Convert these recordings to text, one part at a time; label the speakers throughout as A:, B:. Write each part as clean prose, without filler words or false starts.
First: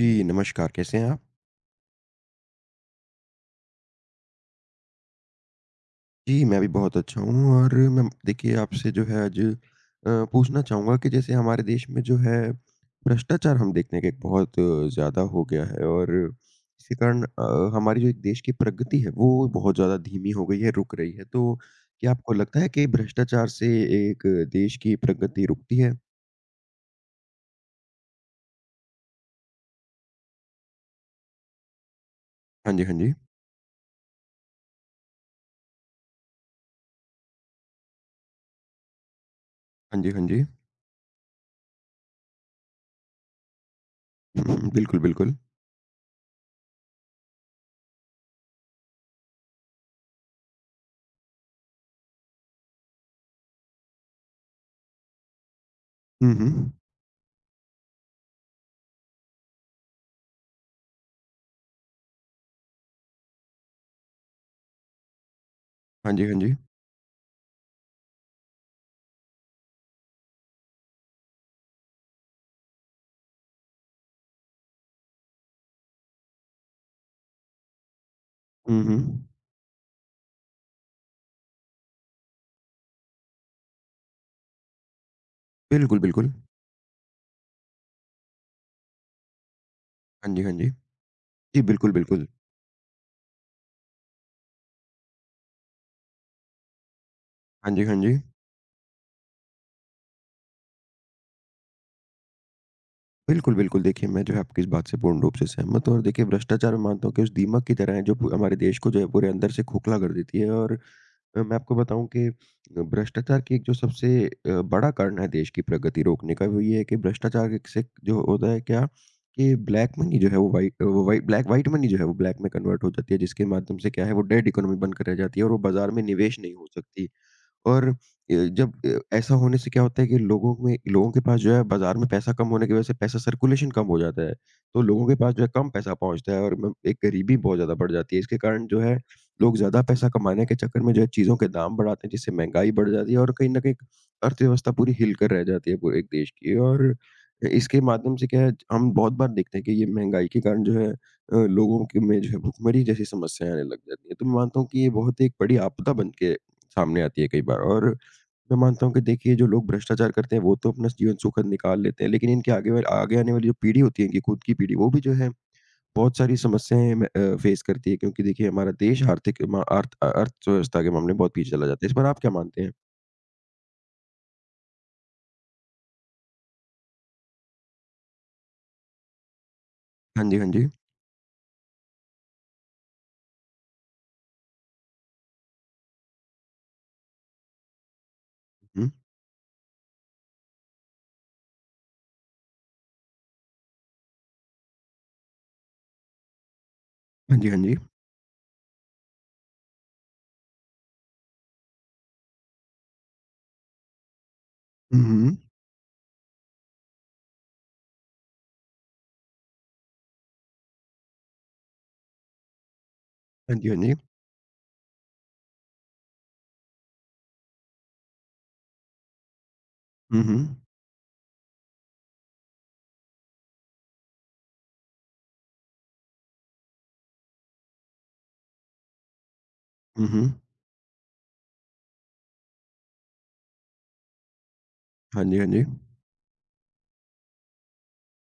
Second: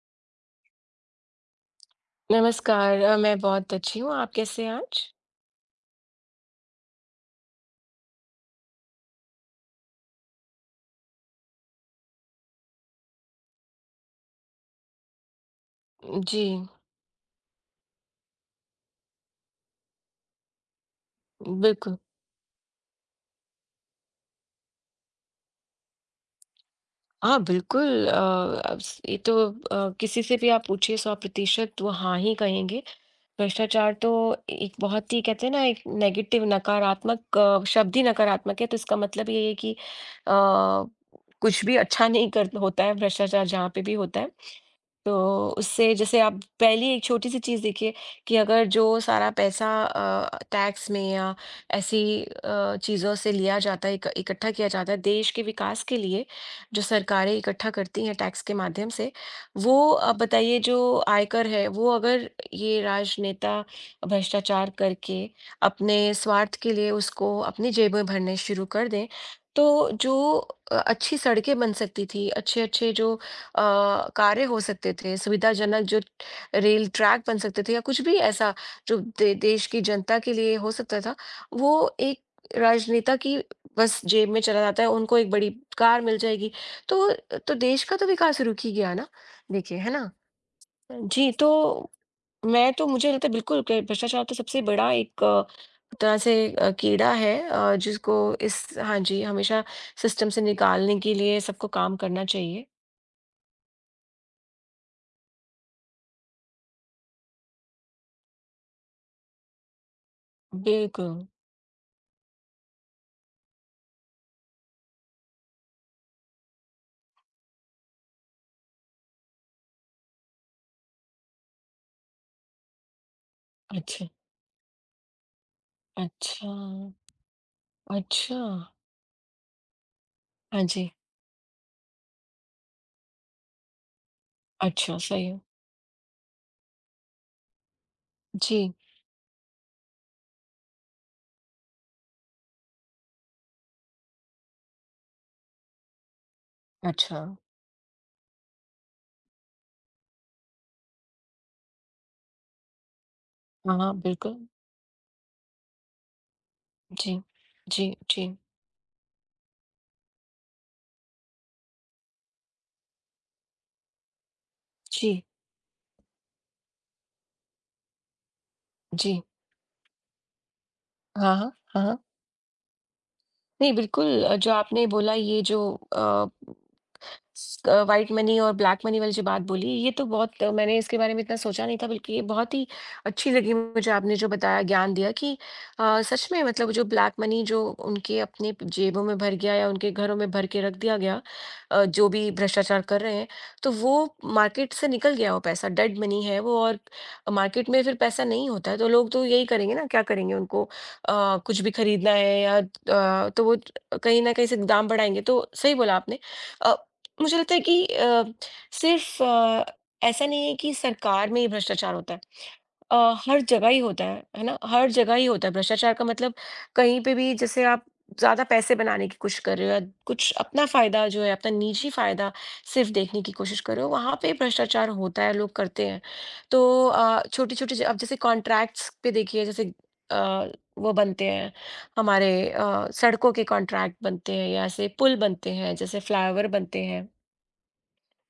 A: जी, नमस्कार, कैसे हैं आप?
B: नमस्कार मैं बहुत अच्छी हूँ, आप कैसे हैं आज?
A: जी, मैं भी बहुत अच्छा हूँ और मैं देखिए आपसे जो है आज पूछना चाहूँगा कि जैसे हमारे देश में जो है भ्रष्टाचार हम देखने के बहुत ज़्यादा हो गया है और
B: जी,
A: इसी कारण हमारी जो एक देश की प्रगति है वो बहुत ज़्यादा धीमी हो गई है, रुक रही है। तो
B: बिल्कुल।
A: क्या आपको लगता है कि भ्रष्टाचार से एक देश की प्रगति रुकती है?
B: हाँ, बिल्कुल, अब स ये तो किसी से भी आप पूछिए 100% वो हाँ ही
A: हाँ
B: कहेंगे।
A: जी, हाँ जी।
B: भ्रष्टाचार तो एक बहुत ही कहते हैं ना, एक नेगेटिव नकारात्मक शब्द ही नकारात्मक है, तो इसका मतलब ये है कि
A: हाँ जी, हाँ जी।
B: अ, कुछ भी अच्छा नहीं कर होता है भ्रष्टाचार जहाँ पे भी होता है।
A: बिल्कुल, बिल्कुल।
B: तो उससे जैसे आप पहली एक छोटी सी चीज़ देखिए, कि अगर जो सारा पैसा टैक्स में या ऐसी चीज़ों से लिया जाता है इकट्ठा किया जाता है देश के विकास के लिए,
A: हुँ, हुँ।
B: जो सरकारें इकट्ठा करती हैं टैक्स के माध्यम से, वो आप बताइए जो आयकर है वो अगर ये राजनेता भ्रष्टाचार करके अपने
A: हाँ जी, हाँ जी।
B: स्वार्थ के लिए उसको अपनी जेब में भरने शुरू कर दें, तो जो अच्छी सड़कें बन सकती थी, अच्छे अच्छे जो कार्य हो सकते थे, सुविधाजनक जो रेल ट्रैक बन सकते थे या कुछ भी ऐसा
A: हुँ, हुँ।
B: जो दे देश की जनता के लिए हो सकता था, वो एक राजनेता की बस जेब में चला जाता है, उनको एक बड़ी
A: बिल्कुल,
B: कार मिल
A: बिल्कुल।
B: जाएगी। तो तो देश का तो विकास रुक ही गया ना, देखिए, है ना?
A: हाँ जी, हाँ जी।
B: जी,
A: जी,
B: तो
A: बिल्कुल, बिल्कुल।
B: मैं तो मुझे लगता है बिल्कुल कि भ्रष्टाचार तो सबसे बड़ा एक तरह से कीड़ा है
A: हाँ जी, हाँ जी।
B: जिसको इस हाँ जी, हमेशा सिस्टम से निकालने के लिए सबको काम करना चाहिए।
A: बिल्कुल, बिल्कुल देखिए मैं जो है आपकी इस बात से पूर्ण रूप से सहमत हूँ और देखिए भ्रष्टाचार मैं मानता हूँ कि उस दीमक की तरह है जो पू हमारे देश को जो है पूरे अंदर से खोखला कर देती है और
B: बिल्कुल।
A: मैं आपको बताऊँ कि भ्रष्टाचार की एक जो सबसे बड़ा कारण है देश की प्रगति रोकने का वो ये है कि भ्रष्टाचार एक से जो होता है क्या कि ब्लैक मनी जो है वो वाइ ब्लैक व्हाइट मनी जो है वो ब्लैक में कन्वर्ट हो जाती है जिसके माध्यम से क्या
B: अच्छा,
A: है वो डेड इकोनॉमी बनकर रह जाती है और वो बाज़ार में निवेश
B: अच्छा,
A: नहीं हो सकती। और अ,
B: अच्छा।
A: जब अ, ऐसा होने से क्या होता है कि लोगों
B: हाँ
A: में
B: जी,
A: लोगों के पास जो है बाज़ार में पैसा कम होने की वज़ह से पैसा सर्कुलेशन कम हो जाता है। तो
B: अच्छा,
A: लोगों के
B: सही
A: पास
B: है।
A: जो है कम पैसा पहुँचता है और म एक गरीबी बहुत ज़्यादा बढ़ जाती है। इसके कारण
B: जी,
A: जो है लोग ज़्यादा पैसा कमाने के चक्कर में जो है चीज़ों के दाम बढ़ाते हैं जिससे महँगाई बढ़ जाती है और कहीं न कहीं अर्थव्यवस्था पूरी हिल कर रह जाती है पूरे एक देश की। और
B: अच्छा।
A: इसके माध्यम से क्या है हम बहुत बार देखते हैं कि ये महँगाई के कारण जो है लोगों के में जो है भुखमरी जैसी समस्याएँ आने
B: हाँ,
A: लग
B: हाँ,
A: जाती हैं। तो मैं
B: बिल्कुल।
A: मानता हूँ कि ये बहुत एक बड़ी आपदा बन के सामने
B: जी,
A: आती है कई बार और
B: जी, जी,
A: मैं मानता हूँ कि देखिए जो लोग भ्रष्टाचार करते हैं वो तो अपना जीवन सुखद निकाल लेते हैं लेकिन इनके आगे आने वाली जो पीढ़ी होती है इनकी खुद की पीढ़ी वो भी जो
B: जी,
A: है बहुत सारी समस्याएं फेस करती है क्योंकि देखिए हमारा देश
B: जी।
A: आर्थिक मा- अर्थ अर्थव्यवस्था के मामले में बहुत
B: हाँ,
A: पीछे
B: हाँ,
A: चला
B: हाँ,
A: जाता है इस
B: हाँ।
A: पर आप क्या मानते हैं?
B: नहीं, बिल्कुल, जो आपने बोला ये जो अ व्हाइट मनी और ब्लैक मनी वाली जो बात बोली, ये तो
A: हाँ जी,
B: बहुत
A: हाँ जी।
B: मैंने इसके बारे में इतना सोचा नहीं था, बल्कि ये बहुत ही अच्छी लगी मुझे आपने जो बताया, ज्ञान दिया कि सच में मतलब जो ब्लैक मनी जो उनके अपने
A: हम्म,
B: जेबों में भर गया या उनके घरों में भर के रख दिया गया, जो भी भ्रष्टाचार कर रहे हैं, तो वो मार्केट से निकल गया वो पैसा, डेड मनी है वो, और
A: हाँ जी, हाँ
B: मार्केट
A: जी।
B: में फिर पैसा नहीं होता है, तो लोग तो यही करेंगे ना, क्या करेंगे उनको कुछ भी खरीदना है या तो वो कहीं न कहीं से दाम बढ़ाएँगे,
A: हम्म।
B: तो सही बोला आपने। अ मुझे लगता है कि सिर्फ ऐसा नहीं है कि सरकार में ही भ्रष्टाचार होता है, अ, हर
A: हाँ जी,
B: जगह
A: हाँ
B: ही
A: जी।
B: होता है ना? हर जगह ही होता है भ्रष्टाचार का मतलब, कहीं पे भी जैसे आप ज्यादा पैसे बनाने की कोशिश कर रहे हो या कुछ
A: हम्म।
B: अपना फायदा जो है अपना निजी फायदा सिर्फ देखने की कोशिश कर रहे हो, वहां पे भ्रष्टाचार होता है, लोग करते हैं। तो छोटी छोटी अब जैसे कॉन्ट्रैक्ट्स पे देखिए, जैसे
A: हम्म।
B: अ, वो बनते हैं, हमारे सड़कों के कॉन्ट्रैक्ट बनते हैं या ऐसे पुल
A: हाँ जी, हाँ
B: बनते
A: जी।
B: हैं जैसे फ्लाईओवर बनते हैं,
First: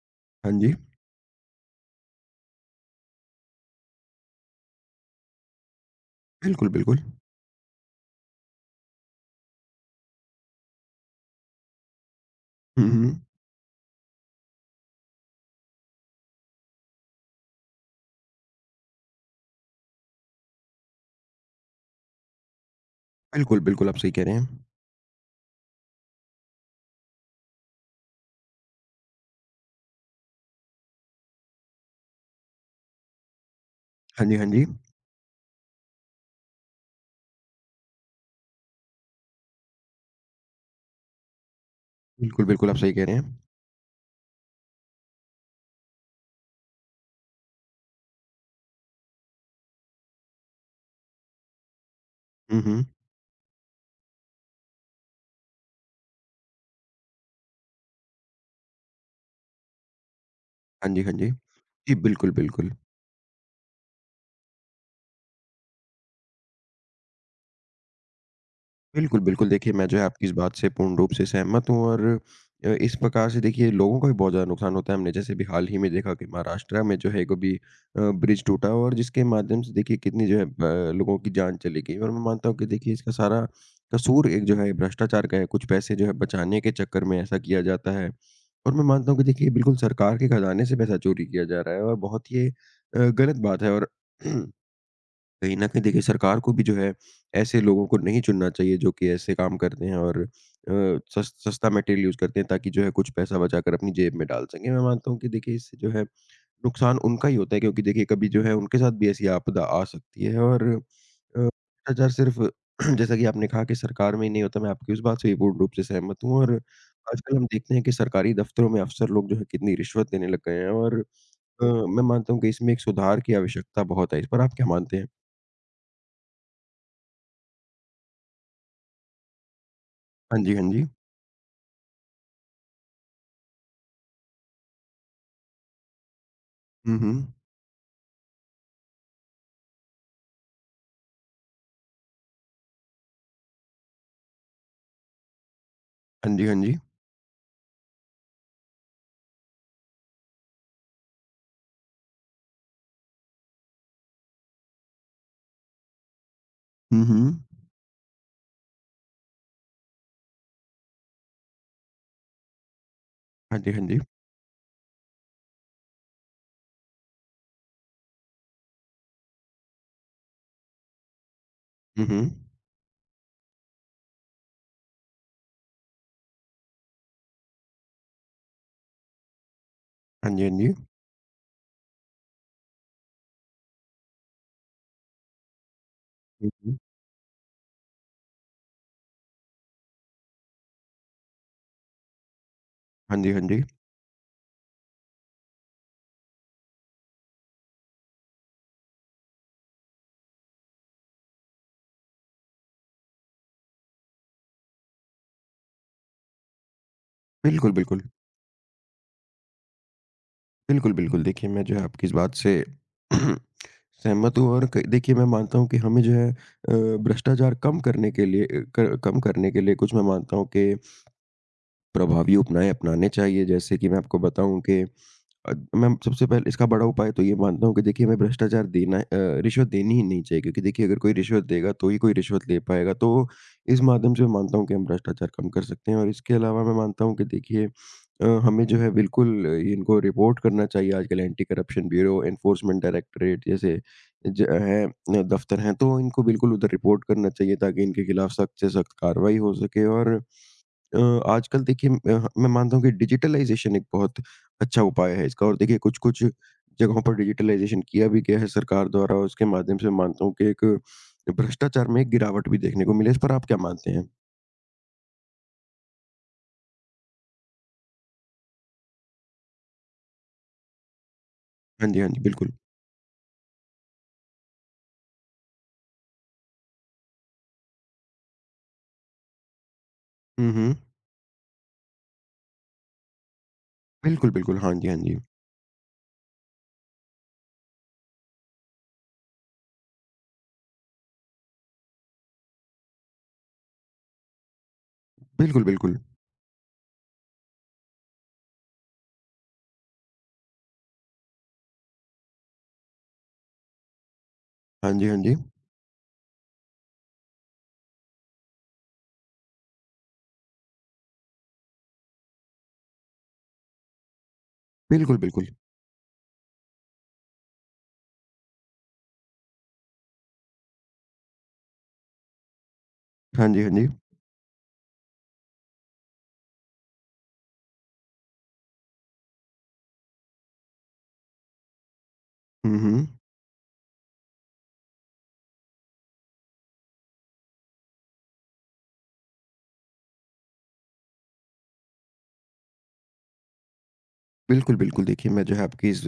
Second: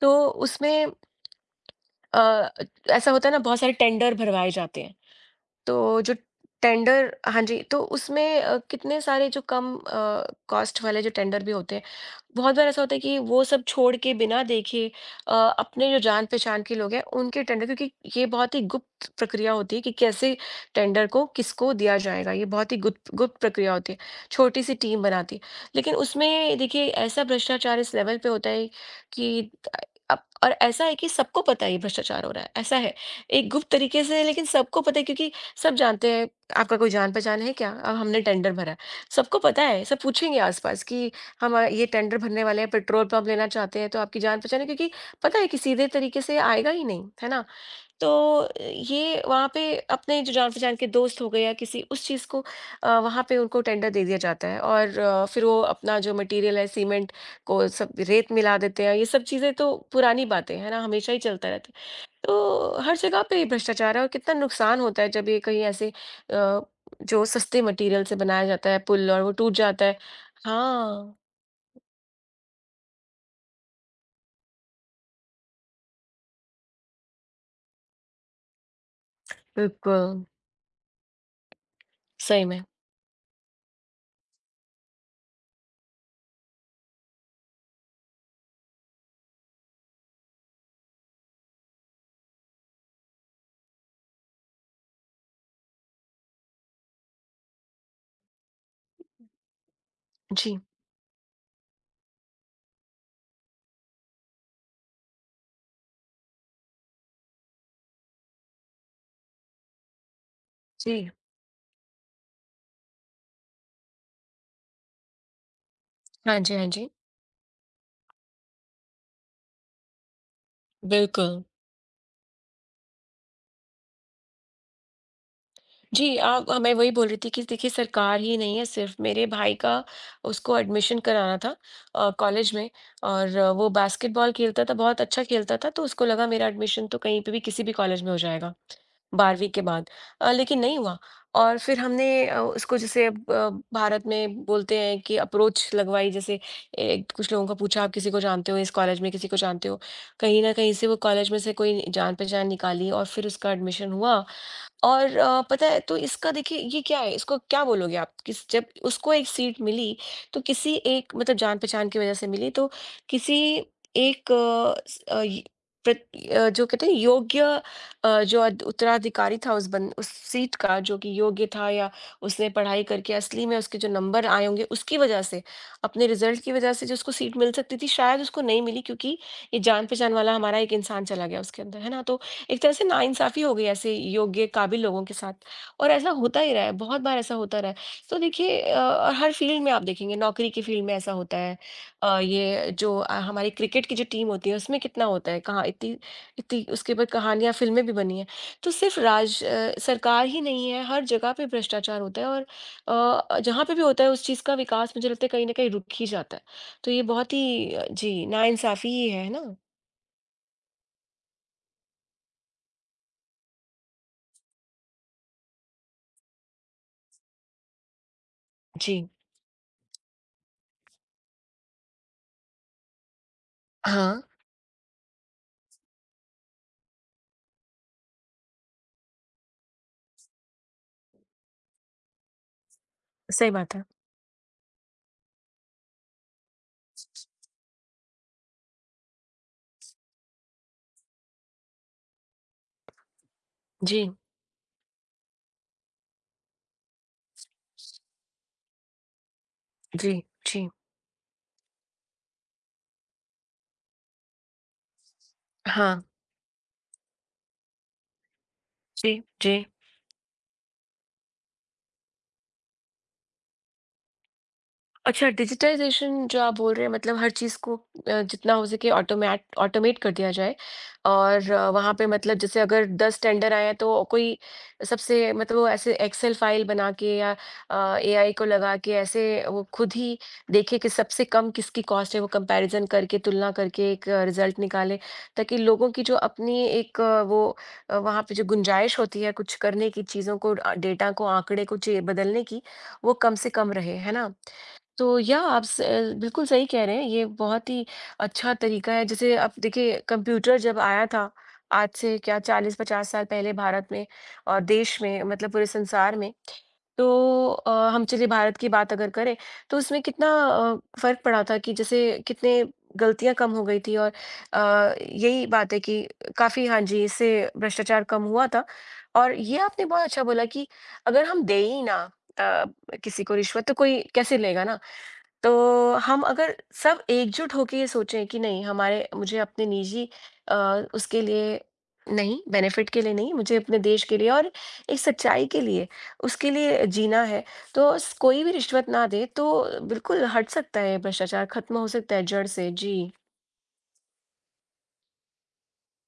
B: तो
A: हाँ जी।
B: उसमें अ, ऐसा होता है ना, बहुत सारे टेंडर भरवाए जाते हैं। तो जो
A: बिल्कुल, बिल्कुल।
B: टेंडर, हाँ जी, तो उसमें कितने सारे जो कम कॉस्ट वाले जो टेंडर भी होते हैं, बहुत बार ऐसा होता है कि
A: हम्म।
B: वो सब छोड़ के बिना देखे अपने जो जान-पहचान के लोग हैं, उनके टेंडर, क्योंकि ये बहुत ही गुप्त प्रक्रिया होती है कि कैसे टेंडर को किसको दिया जाएगा, ये बहुत ही गुप्त गुप्त
A: बिल्कुल,
B: प्रक्रिया
A: बिल्कुल,
B: होती
A: आप
B: है,
A: सही कह रहे हैं।
B: छोटी-सी टीम बनाती है। लेकिन उसमें देखिए ऐसा भ्रष्टाचार इस लेवल पे होता है कि अब और ऐसा है कि सबको पता है ये भ्रष्टाचार हो रहा है, ऐसा है। एक गुप्त तरीके से,
A: हाँ जी,
B: लेकिन
A: हाँ जी।
B: सबको पता है क्योंकि सब जानते हैं, आपका कोई जान-पहचान है क्या? अब हमने टेंडर भरा है। सबको पता है, सब पूछेंगे आस-पास कि हम ये टेंडर भरने
A: बिल्कुल,
B: वाले
A: बिल्कुल,
B: हैं,
A: आप सही कह
B: पेट्रोल
A: रहे हैं।
B: पंप लेना चाहते हैं, तो आपकी जान-पहचान है? क्योंकि पता है कि सीधे तरीके से आएगा ही नहीं, है ना? तो ये वहाँ पे अपने जो जान-पहचान के दोस्त हो गए या किसी उस चीज़ को
A: हम्म।
B: वहाँ पे उनको टेंडर दे दिया जाता है, और फिर वो अपना जो मटेरियल है, सीमेंट को सब रेत मिला देते हैं। ये सब चीज़ें तो पुरानी बातें हैं ना,
A: हाँ जी, हाँ
B: हमेशा ही
A: जी।
B: चलता रहता है।
A: जी, बिल्कुल, बिल्कुल।
B: तो हर जगह पे ये भ्रष्टाचार है, और कितना नुकसान होता है जब ये कहीं ऐसे जो सस्ते मटेरियल से बनाया जाता है पुल
A: बिल्कुल,
B: और वो
A: बिल्कुल,
B: टूट
A: देखिए
B: जाता
A: मैं
B: है।
A: जो है आपकी इस बात से पूर्ण रूप
B: हाँ,
A: से सहमत हूँ और इस प्रकार से देखिए लोगों का भी बहुत ज़्यादा नुकसान होता है। हमने जैसे अभी हाल ही में देखा कि महाराष्ट्र में जो है एक अभी ब्रिज टूटा और जिसके माध्यम से देखिए
B: बिल्कुल,
A: कितनी जो है लोगों की जान चली गई और मैं
B: सही
A: मानता हूँ
B: में।
A: कि देखिए इसका सारा कसूर एक जो है भ्रष्टाचार का है। कुछ पैसे जो है बचाने के चक्कर में ऐसा किया जाता है और मैं मानता हूँ कि देखिए बिल्कुल सरकार के खज़ाने से पैसा चोरी किया जा रहा है और बहुत ही ये गलत बात है और कहीं न कहीं देखिए सरकार को भी जो है ऐसे लोगों को नहीं चुनना चाहिए जो कि ऐसे काम करते हैं और अ,
B: जी,
A: सस सस्ता मटेरियल यूज़ करते हैं ताकि जो है कुछ पैसा बचाकर अपनी जेब में डाल सकें। मैं मानता हूँ कि देखिए इससे जो है नुकसान उनका ही होता है क्योंकि देखिए कभी जो है उनके साथ भी ऐसी आपदा आ सकती है और
B: जी।
A: भ्रष्टाचार सिर्फ़ जैसा कि आपने कहा कि सरकार में ही नहीं होता, मैं आपकी उस बात से भी पूर्ण रूप से सहमत हूँ
B: हाँ
A: और
B: जी, हाँ जी,
A: आजकल हम देखते हैं कि सरकारी दफ़्तरों में अफ़सर लोग जो है कितनी रिश्वत देने लग गए हैं और
B: बिल्कुल।
A: मैं मानता हूँ कि इसमें एक सुधार की आवश्यकता बहुत है। इस पर आप क्या मानते हैं?
B: जी, आप, मैं वही बोल रही थी कि देखिए सरकार ही नहीं है सिर्फ, मेरे भाई का
A: हाँ जी,
B: उसको
A: हाँ जी।
B: एडमिशन कराना था, कॉलेज में, और वो बास्केटबॉल खेलता था, बहुत अच्छा खेलता था, तो उसको लगा मेरा एडमिशन
A: हुँ,
B: तो कहीं
A: हुँ।
B: पे भी किसी भी कॉलेज में हो जाएगा, 12वीं के बाद, लेकिन नहीं हुआ। और फिर हमने उसको जैसे भारत में बोलते हैं कि अप्रोच लगवाई,
A: हाँ
B: जैसे
A: जी, हाँ जी।
B: कुछ लोगों को पूछा, "आप किसी को जानते हो इस कॉलेज में, किसी को जानते हो?" कहीं न कहीं से वो कॉलेज में से कोई जान-पहचान निकाली और फिर उसका एडमिशन हुआ। और पता है, तो इसका देखिए ये क्या
A: हुँ,
B: है, इसको
A: हुँ।
B: क्या बोलोगे आप? किस जब उसको एक सीट मिली तो किसी एक मतलब जान पहचान की वजह से मिली, तो किसी
A: हाँ जी, हाँ जी।
B: एक, जो कहते हैं योग्य, जो उत्तराधिकारी था उस सीट का, जो कि योग्य था, या
A: हुँ, हुँ।
B: उसने पढ़ाई करके असली में उसके जो नंबर आए होंगे उसकी वजह से, अपने रिजल्ट की वजह से जो उसको सीट मिल सकती थी शायद, उसको नहीं मिली, क्योंकि ये जान पहचान
A: हाँ
B: वाला
A: जी, हाँ
B: हमारा
A: जी।
B: एक इंसान चला गया उसके अंदर, है ना? तो एक तरह से नाइंसाफ़ी हो गई ऐसे योग्य, काबिल लोगों के साथ। और ऐसा होता
A: हुँ,
B: ही रहा है,
A: हुँ।
B: बहुत बार ऐसा होता रहा है। तो देखिए और हर फ़ील्ड में आप देखेंगे, नौकरी की फ़ील्ड में ऐसा होता है। ये जो
A: हाँ जी, हाँ
B: हमारी
A: जी।
B: क्रिकेट की जो टीम होती है, उसमें कितना होता है, कहाँ इतनी इतनी उसके ऊपर कहानियाँ, फ़िल्में भी बनी हैं। तो सिर्फ़ सरकार ही नहीं है, हर जगह पे भ्रष्टाचार होता है, और जहाँ पे भी होता है, उस चीज़ का विकास मुझे लगता है कहीं न कहीं रुक ही जाता है। तो ये बहुत
A: बिल्कुल,
B: ही
A: बिल्कुल।
B: जी, नाइंसाफ़ी ही है ना?
A: बिल्कुल, बिल्कुल। देखिए, मैं जो है आपकी इस बात से सहमत हूँ और क देखिए, मैं मानता हूँ कि हमें जो है भ्रष्टाचार कम करने के लिए अ, क
B: जी।
A: कम करने के लिए कुछ मैं मानता हूँ कि प्रभावी उपाय अपनाने चाहिए। जैसे कि मैं
B: हाँ,
A: आपको बताऊँ कि मैं सबसे पहले इसका बड़ा उपाय तो ये मानता हूँ कि देखिए हमें रिश्वत देनी ही नहीं चाहिए क्योंकि देखिए अगर कोई रिश्वत देगा तो ही कोई रिश्वत ले पाएगा। तो
B: सही बात
A: इस
B: है।
A: माध्यम से मैं मानता हूँ कि हम भ्रष्टाचार कम कर सकते हैं और इसके अलावा मैं मानता हूँ कि देखिए हमें जो है बिल्कुल इनको रिपोर्ट करना चाहिए आजकल anti corruption bureau, enforcement directorate जैसे
B: जी।
A: ज हैं दफ्तर हैं तो इनको बिल्कुल उधर रिपोर्ट करना चाहिए ताकि इनके खिलाफ सख्त से सख्त कार्रवाई हो सके
B: जी,
A: और
B: जी।
A: अ, आजकल देखिए मैं मानता हूँ कि डिजिटलाइज़ेशन एक बहुत अच्छा उपाय है इसका और देखिए
B: हाँ,
A: कुछ-कुछ जगहों पर डिजिटलाइज़ेशन किया भी गया है सरकार
B: जी,
A: द्वारा और उसके
B: जी।
A: माध्यम से मैं मानता हूँ कि एक भ्रष्टाचार में एक गिरावट भी देखने को मिली है। इस पर आप क्या मानते हैं?
B: अच्छा, डिजिटाइज़ेशन जो आप बोल रहे हैं, मतलब हर चीज़ को जितना हो सके ऑटोमेट ऑटोमेट कर दिया जाए, और
A: हाँ
B: वहाँ
A: जी,
B: पे
A: हाँ जी,
B: मतलब
A: बिल्कुल।
B: जैसे अगर 10 टेंडर आए हैं तो कोई सबसे मतलब वो ऐसे एक्सेल फाइल बना के या एआई को लगा के ऐसे वो खुद ही
A: हुँ, हुँ।
B: देखे कि सबसे कम किसकी कॉस्ट है, वो कंपैरिजन करके तुलना करके एक
A: बिल्कुल, बिल्कुल।
B: रिजल्ट
A: हाँ जी, हाँ
B: निकाले,
A: जी।
B: ताकि लोगों की जो अपनी एक वहाँ पे जो गुंजाइश होती है कुछ करने की, चीज़ों को डेटा को आंकड़े को बदलने की, वो कम से कम रहे, है ना? तो
A: बिल्कुल, बिल्कुल।
B: बिल्कुल सही कह रहे हैं, ये बहुत ही अच्छा तरीका है। जैसे आप देखिए कंप्यूटर जब आया था, आज से क्या 40-50 साल पहले भारत में और
A: हाँ
B: देश
A: जी, हाँ
B: में
A: जी।
B: मतलब पूरे संसार में, तो हम चलिए भारत की बात अगर करें, तो उसमें कितना फ़र्क पड़ा था कि जैसे कितने गलतियाँ कम हो गई थी, और
A: बिल्कुल,
B: यही
A: बिल्कुल।
B: बात है कि काफ़ी, हाँ जी, इससे भ्रष्टाचार कम हुआ था। और ये आपने बहुत अच्छा बोला कि अगर हम दें ही ना अ, किसी को
A: हाँ जी,
B: रिश्वत,
A: हाँ
B: तो
A: जी।
B: कोई कैसे लेगा ना? तो हम अगर सब एकजुट होके ये सोचें कि नहीं, हमारे मुझे अपने निजी अ, उसके लिए नहीं,
A: हुँ,
B: बेनिफिट के
A: हुँ।
B: लिए नहीं, मुझे अपने देश के लिए और एक सच्चाई के लिए उसके लिए जीना है, तो कोई भी रिश्वत ना दे तो बिल्कुल हट सकता है, भ्रष्टाचार खत्म हो सकता है जड़ से। जी।
A: बिल्कुल, बिल्कुल। देखिए मैं जो है आपकी इस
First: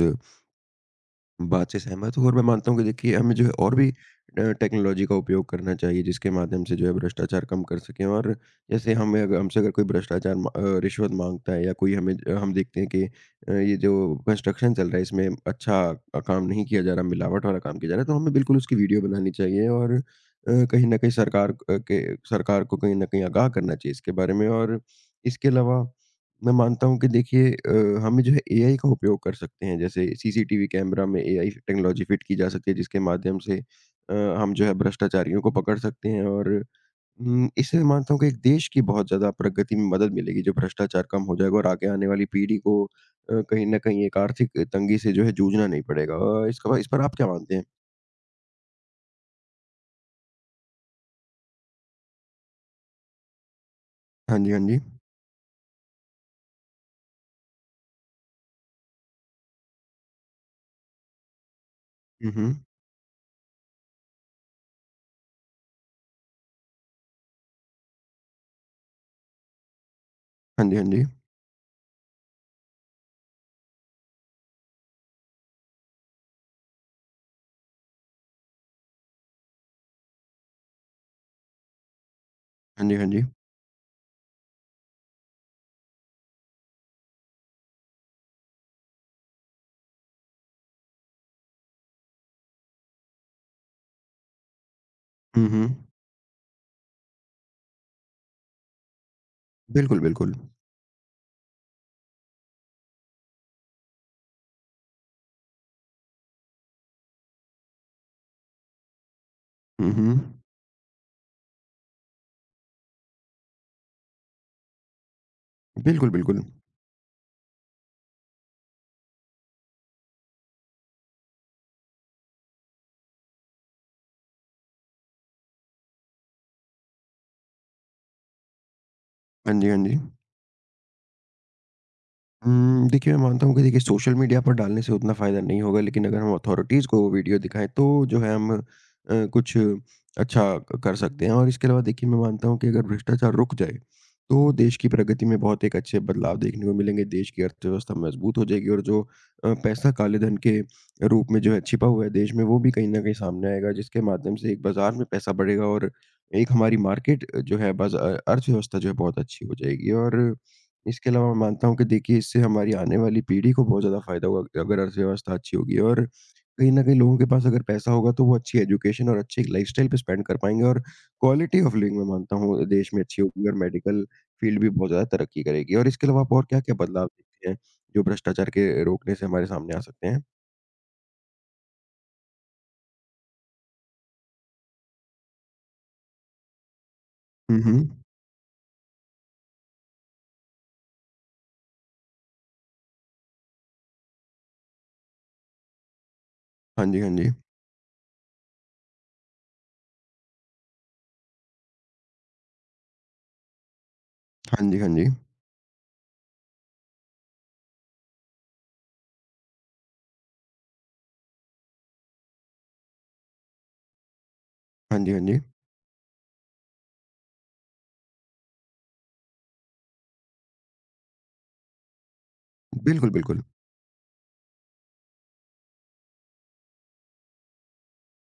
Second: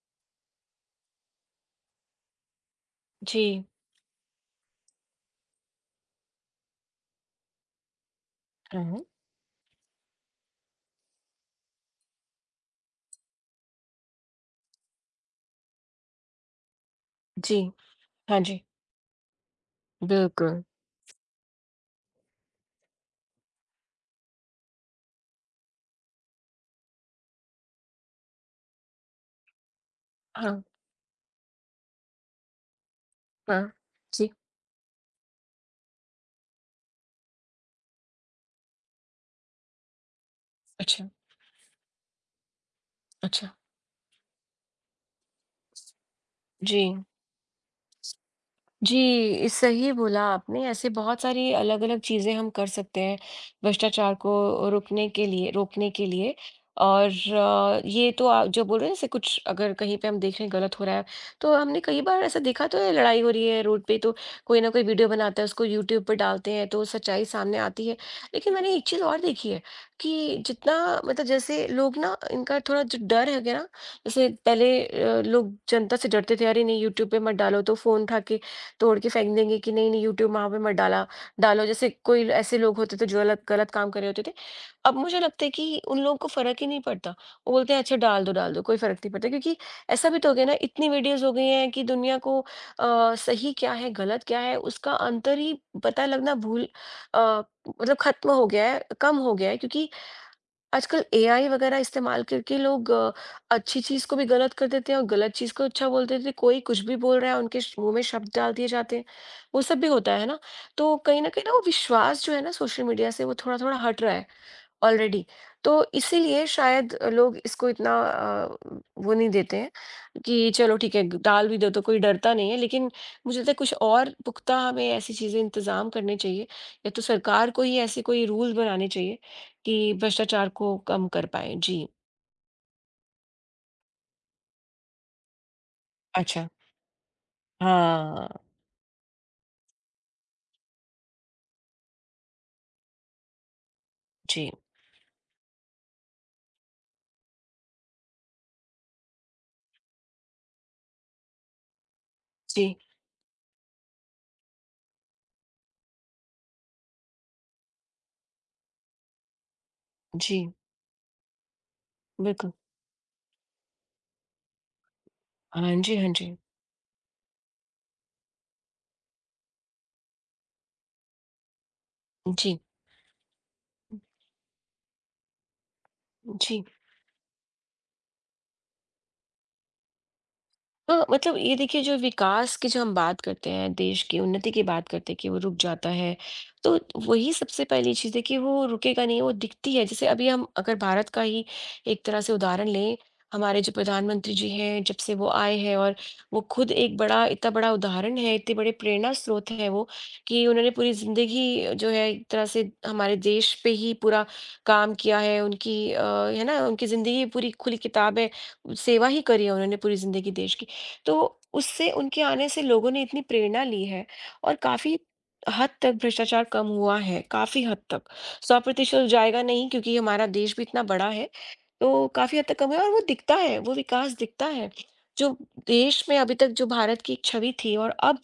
A: बात से सहमत हूँ और मैं मानता हूँ कि देखिए हमें जो है
B: जी।
A: और भी टेक्नोलॉजी का उपयोग करना चाहिए जिसके माध्यम से जो है भ्रष्टाचार कम कर सकें और जैसे
B: हाँ
A: हमें अगर हमसे अगर कोई रिश्वत मांगता है या कोई हमें हम देखते हैं कि ये जो कंस्ट्रक्शन चल रहा है इसमें अच्छा काम नहीं किया जा रहा मिलावट वाला
B: जी,
A: काम किया जा रहा है तो हमें
B: हाँ
A: बिल्कुल
B: जी,
A: उसकी वीडियो बनानी चाहिए और
B: बिल्कुल।
A: कहीं ना कहीं सरकार अ, के सरकार को कहीं ना कहीं आगाह करना चाहिए इसके बारे में और इसके अलावा मैं मानता हूँ कि देखिए हमें जो है एआई का उपयोग कर सकते हैं। जैसे
B: हाँ,
A: सीसीटीवी कैमरा में एआई टेक्नोलॉजी फिट की जा सकती है जिसके माध्यम से
B: हाँ
A: अ,
B: जी,
A: हम जो है भ्रष्टाचारियों को पकड़ सकते हैं और इससे मैं मानता हूँ कि एक देश की बहुत ज़्यादा प्रगति में मदद मिलेगी जो भ्रष्टाचार
B: अच्छा,
A: कम हो जाएगा और आगे आने वाली पीढ़ी को
B: अच्छा।
A: कहीं न कहीं एक आर्थिक तंगी से जो है जूझना नहीं पड़ेगा। इसके
B: जी,
A: बाद इस पर आप क्या मानते हैं?
B: जी, सही बोला आपने। ऐसे बहुत सारी अलग-अलग चीज़ें हम कर सकते हैं भ्रष्टाचार
A: हाँ जी, हाँ
B: को
A: जी।
B: रोकने के लिए, और ये तो आप जो बोल रहे हैं, जैसे कुछ अगर कहीं पे हम देख रहे हैं गलत हो रहा है, तो हमने कई बार
A: हुँ,
B: ऐसा
A: हुँ।
B: देखा तो है, लड़ाई हो रही है रोड पे तो कोई ना कोई वीडियो बनाता है, उसको यूट्यूब पे डालते हैं, तो सच्चाई सामने आती है। लेकिन मैंने एक चीज़ और देखी है कि
A: हाँ जी,
B: जितना,
A: हाँ जी।
B: मतलब जैसे लोग ना, इनका थोड़ा जो डर है क्या ना, जैसे पहले लोग जनता से डरते थे, अरे नहीं यूट्यूब पे मत डालो तो फ़ोन उठा के तोड़ के फेंक देंगे कि नहीं नहीं यूट्यूब वहाँ पे मत डाला डालो, जैसे कोई ऐसे लोग
A: हाँ जी,
B: होते
A: हाँ
B: थे जो
A: जी।
B: गलत गलत काम कर रहे होते थे। अब मुझे लगता है कि उन लोगों को फर्क ही नहीं पड़ता, वो बोलते हैं अच्छा डाल दो डाल दो, कोई फर्क नहीं पड़ता क्योंकि ऐसा भी तो हो गया ना, इतनी वीडियोस हो गई हैं कि दुनिया को सही क्या है गलत क्या है उसका अंतर
A: हुँ,
B: ही
A: हुँ।
B: पता लगना भूल अ, मतलब खत्म हो गया है, कम हो गया है क्योंकि
A: बिल्कुल, बिल्कुल।
B: आजकल एआई वगैरह इस्तेमाल करके लोग अच्छी चीज़ को भी गलत कर देते हैं और गलत चीज़ को अच्छा बोल देते हैं। कोई कुछ भी बोल रहा है, उनके श मुँह में शब्द डाल दिए जाते हैं। वो सब भी
A: हुँ,
B: होता है
A: हुँ।
B: ना? तो कहीं न कहीं ना वो विश्वास जो है ना सोशल मीडिया से वो थोड़ा-थोड़ा हट रहा है। ऑलरेडी। तो
A: बिल्कुल, बिल्कुल।
B: इसीलिए शायद लोग इसको इतना, वो नहीं देते हैं कि चलो ठीक है, डाल भी दो तो कोई डरता नहीं है। लेकिन मुझे लगता है कुछ और पुख्ता हमें ऐसी चीज़ें इंतज़ाम करने चाहिए, या तो सरकार को ही ऐसे कोई रूल बनाने चाहिए
A: हाँ जी, हाँ
B: कि
A: जी।
B: भ्रष्टाचार को कम कर पाएँ। जी।
A: देखिए मैं मानता हूँ कि देखिए सोशल मीडिया पर डालने से उतना फ़ायदा नहीं होगा लेकिन अगर हम
B: अच्छा।
A: अथॉरिटीज़ को वो वीडियो दिखाएँ तो जो
B: हाँ,
A: है हम कुछ अच्छा क कर सकते हैं और इसके अलावा देखिए मैं मानता हूँ कि अगर भ्रष्टाचार रुक जाए,
B: जी।
A: तो देश की प्रगति में बहुत एक अच्छे बदलाव देखने को मिलेंगे, देश की अर्थव्यवस्था मजबूत हो जाएगी और जो पैसा काले धन के रूप में जो है छिपा हुआ है देश में वो भी
B: जी,
A: कहीं न कहीं सामने आएगा जिसके माध्यम से एक बाज़ार में पैसा बढ़ेगा और एक हमारी मार्केट जो है बाज़ा अर्थव्यवस्था जो है बहुत अच्छी हो जाएगी और
B: जी,
A: इसके अलावा मैं मानता हूँ कि देखिए इससे
B: बिल्कुल।
A: हमारी आने वाली पीढ़ी को बहुत ज़्यादा फ़ायदा होगा अगर अर्थव्यवस्था अच्छी
B: हाँ
A: होगी
B: जी,
A: और
B: हाँ जी।
A: कहीं न कहीं लोगों के पास अगर पैसा होगा तो वो अच्छी एजुकेशन और अच्छी एक लाइफ़स्टाइल पे स्पेंड कर पाएँगे और क्वालिटी ऑफ़ लिविंग मैं मानता
B: जी,
A: हूँ देश में अच्छी होगी और मेडिकल फ़ील्ड भी बहुत ज़्यादा तरक्की करेगी। और इसके अलावा आप और
B: जी।
A: क्या-क्या बदलाव देखते हैं जो भ्रष्टाचार के रोकने से हमारे सामने आ सकते हैं?
B: हाँ, मतलब ये देखिए जो विकास की जो हम बात करते हैं, देश की उन्नति की बात करते हैं कि वो रुक जाता है, तो वही
A: हुँ,
B: सबसे
A: हुँ।
B: पहली चीज़ है कि वो रुकेगा नहीं, वो दिखती है। जैसे अभी हम अगर भारत का ही एक तरह से उदाहरण लें, हमारे जो प्रधानमंत्री जी हैं, जब से वो आए हैं और वो खुद
A: हाँ
B: एक
A: जी, हाँ
B: बड़ा
A: जी।
B: इतना बड़ा उदाहरण है, इतने बड़े प्रेरणा स्रोत है वो, कि उन्होंने पूरी जिंदगी जो है एक तरह से हमारे देश पे ही पूरा
A: हाँ जी, हाँ
B: काम
A: जी।
B: किया है उनकी, है ना? उनकी जिंदगी पूरी खुली किताब है, सेवा ही करी है उन्होंने पूरी जिंदगी देश की। तो उससे उनके आने से लोगों ने इतनी प्रेरणा ली है और
A: हाँ
B: काफ़ी
A: जी, हाँ जी।
B: हद तक भ्रष्टाचार कम हुआ है, काफ़ी हद तक। 100% जाएगा नहीं क्योंकि हमारा देश भी इतना बड़ा है। तो काफ़ी हद तक कम है और वो
A: बिल्कुल,
B: दिखता
A: बिल्कुल।
B: है, वो विकास दिखता है। जो देश में अभी तक जो भारत की एक छवि थी, और अब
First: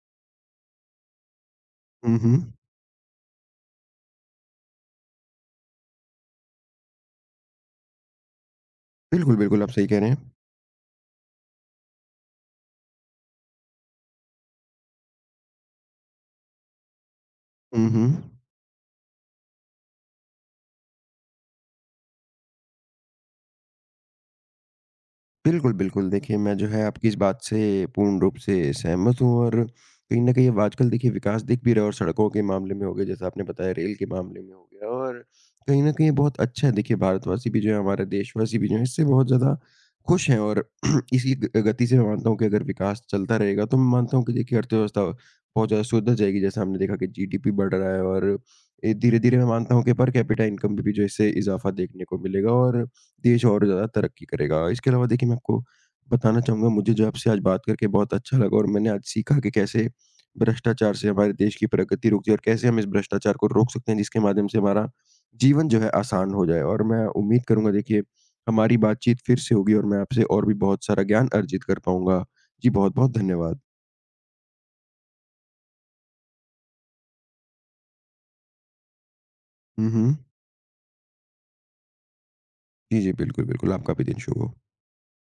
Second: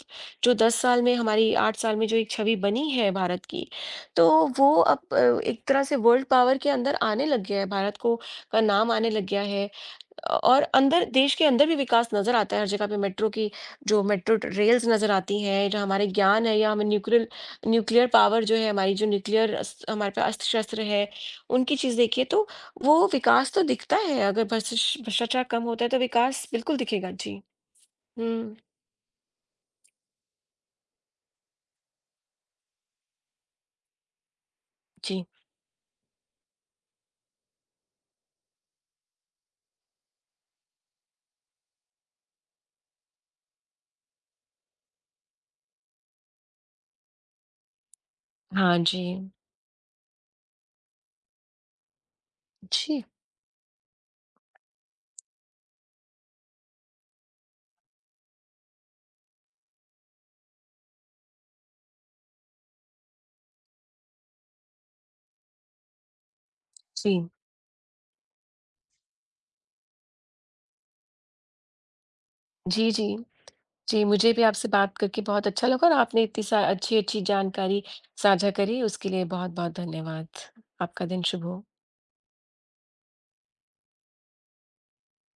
B: जो 10 साल में हमारी 8 साल में जो
A: हुँ,
B: एक
A: हुँ।
B: छवि बनी है भारत की, तो वो अब एक तरह से वर्ल्ड पावर के अंदर आने लग गया है, भारत को का नाम आने लग
A: बिल्कुल,
B: गया
A: बिल्कुल आप
B: है।
A: सही कह रहे हैं।
B: और अंदर, देश के अंदर भी विकास नज़र आता है, हर जगह पे मेट्रो की जो मेट्रो रेल्स नज़र आती हैं, जो हमारे ज्ञान है या हमें nuclear
A: hmm,
B: nuclear
A: hmm.
B: Power जो है, हमारी जो न्यूक्लियर अस हमारे पास अस्त्र-शस्त्र है, उनकी चीज़ देखिए तो वो विकास तो दिखता है, अगर भ्रष्टश भ्रष्टाचार कम
A: बिल्कुल,
B: होता है तो
A: बिल्कुल। देखिए,
B: विकास
A: मैं जो
B: बिल्कुल
A: है आपकी
B: दिखेगा।
A: इस बात
B: जी।
A: से पूर्ण रूप
B: हुँ,
A: से सहमत हूँ और कहीं न कहीं अब आजकल देखिए विकास दिख भी रहा है और सड़कों के मामले में हो गया, जैसा आपने बताया रेल के मामले में हो गया और
B: जी।
A: कहीं न कहीं ये बहुत अच्छा है। देखिए, भारतवासी भी जो है, हमारे देशवासी भी जो है, इससे बहुत ज़्यादा खुश हैं और इसी ग गति से मैं मानता हूँ कि अगर विकास चलता रहेगा, तो मैं मानता हूँ कि देखिए अर्थव्यवस्था बहुत ज़्यादा सुधर जाएगी। जैसा हमने देखा कि जीडीपी बढ़ रहा है और
B: हाँ
A: ए
B: जी।
A: धीरे-धीरे मैं मानता हूँ कि पर कैपिटा इनकम में भी जो है इससे इज़ाफ़ा देखने को मिलेगा और
B: जी,
A: देश और ज़्यादा तरक्की करेगा। इसके अलावा देखिए मैं आपको बताना चाहूँगा मुझे जो है आपसे आज बात करके बहुत अच्छा लगा और मैंने आज सीखा कि कैसे भ्रष्टाचार से हमारे देश की प्रगति रुकती है और कैसे हम इस भ्रष्टाचार को रोक सकते हैं जिसके माध्यम से हमारा जीवन जो है आसान हो जाए। और मैं
B: जी।
A: उम्मीद करूँगा देखिए हमारी बातचीत फिर से होगी और मैं आपसे और भी बहुत सारा ज्ञान अर्जित कर पाऊँगा। जी,
B: जी, जी।
A: बहुत-बहुत धन्यवाद।
B: जी, मुझे भी आपसे बात करके बहुत अच्छा लगा और आपने इतनी सा अच्छी-अच्छी जानकारी साझा करी, उसके लिए बहुत-बहुत
A: हुँ, हुँ।
B: धन्यवाद। आपका दिन शुभ हो।
A: जी, जी। बिल्कुल, बिल्कुल। आपका भी दिन शुभ हो।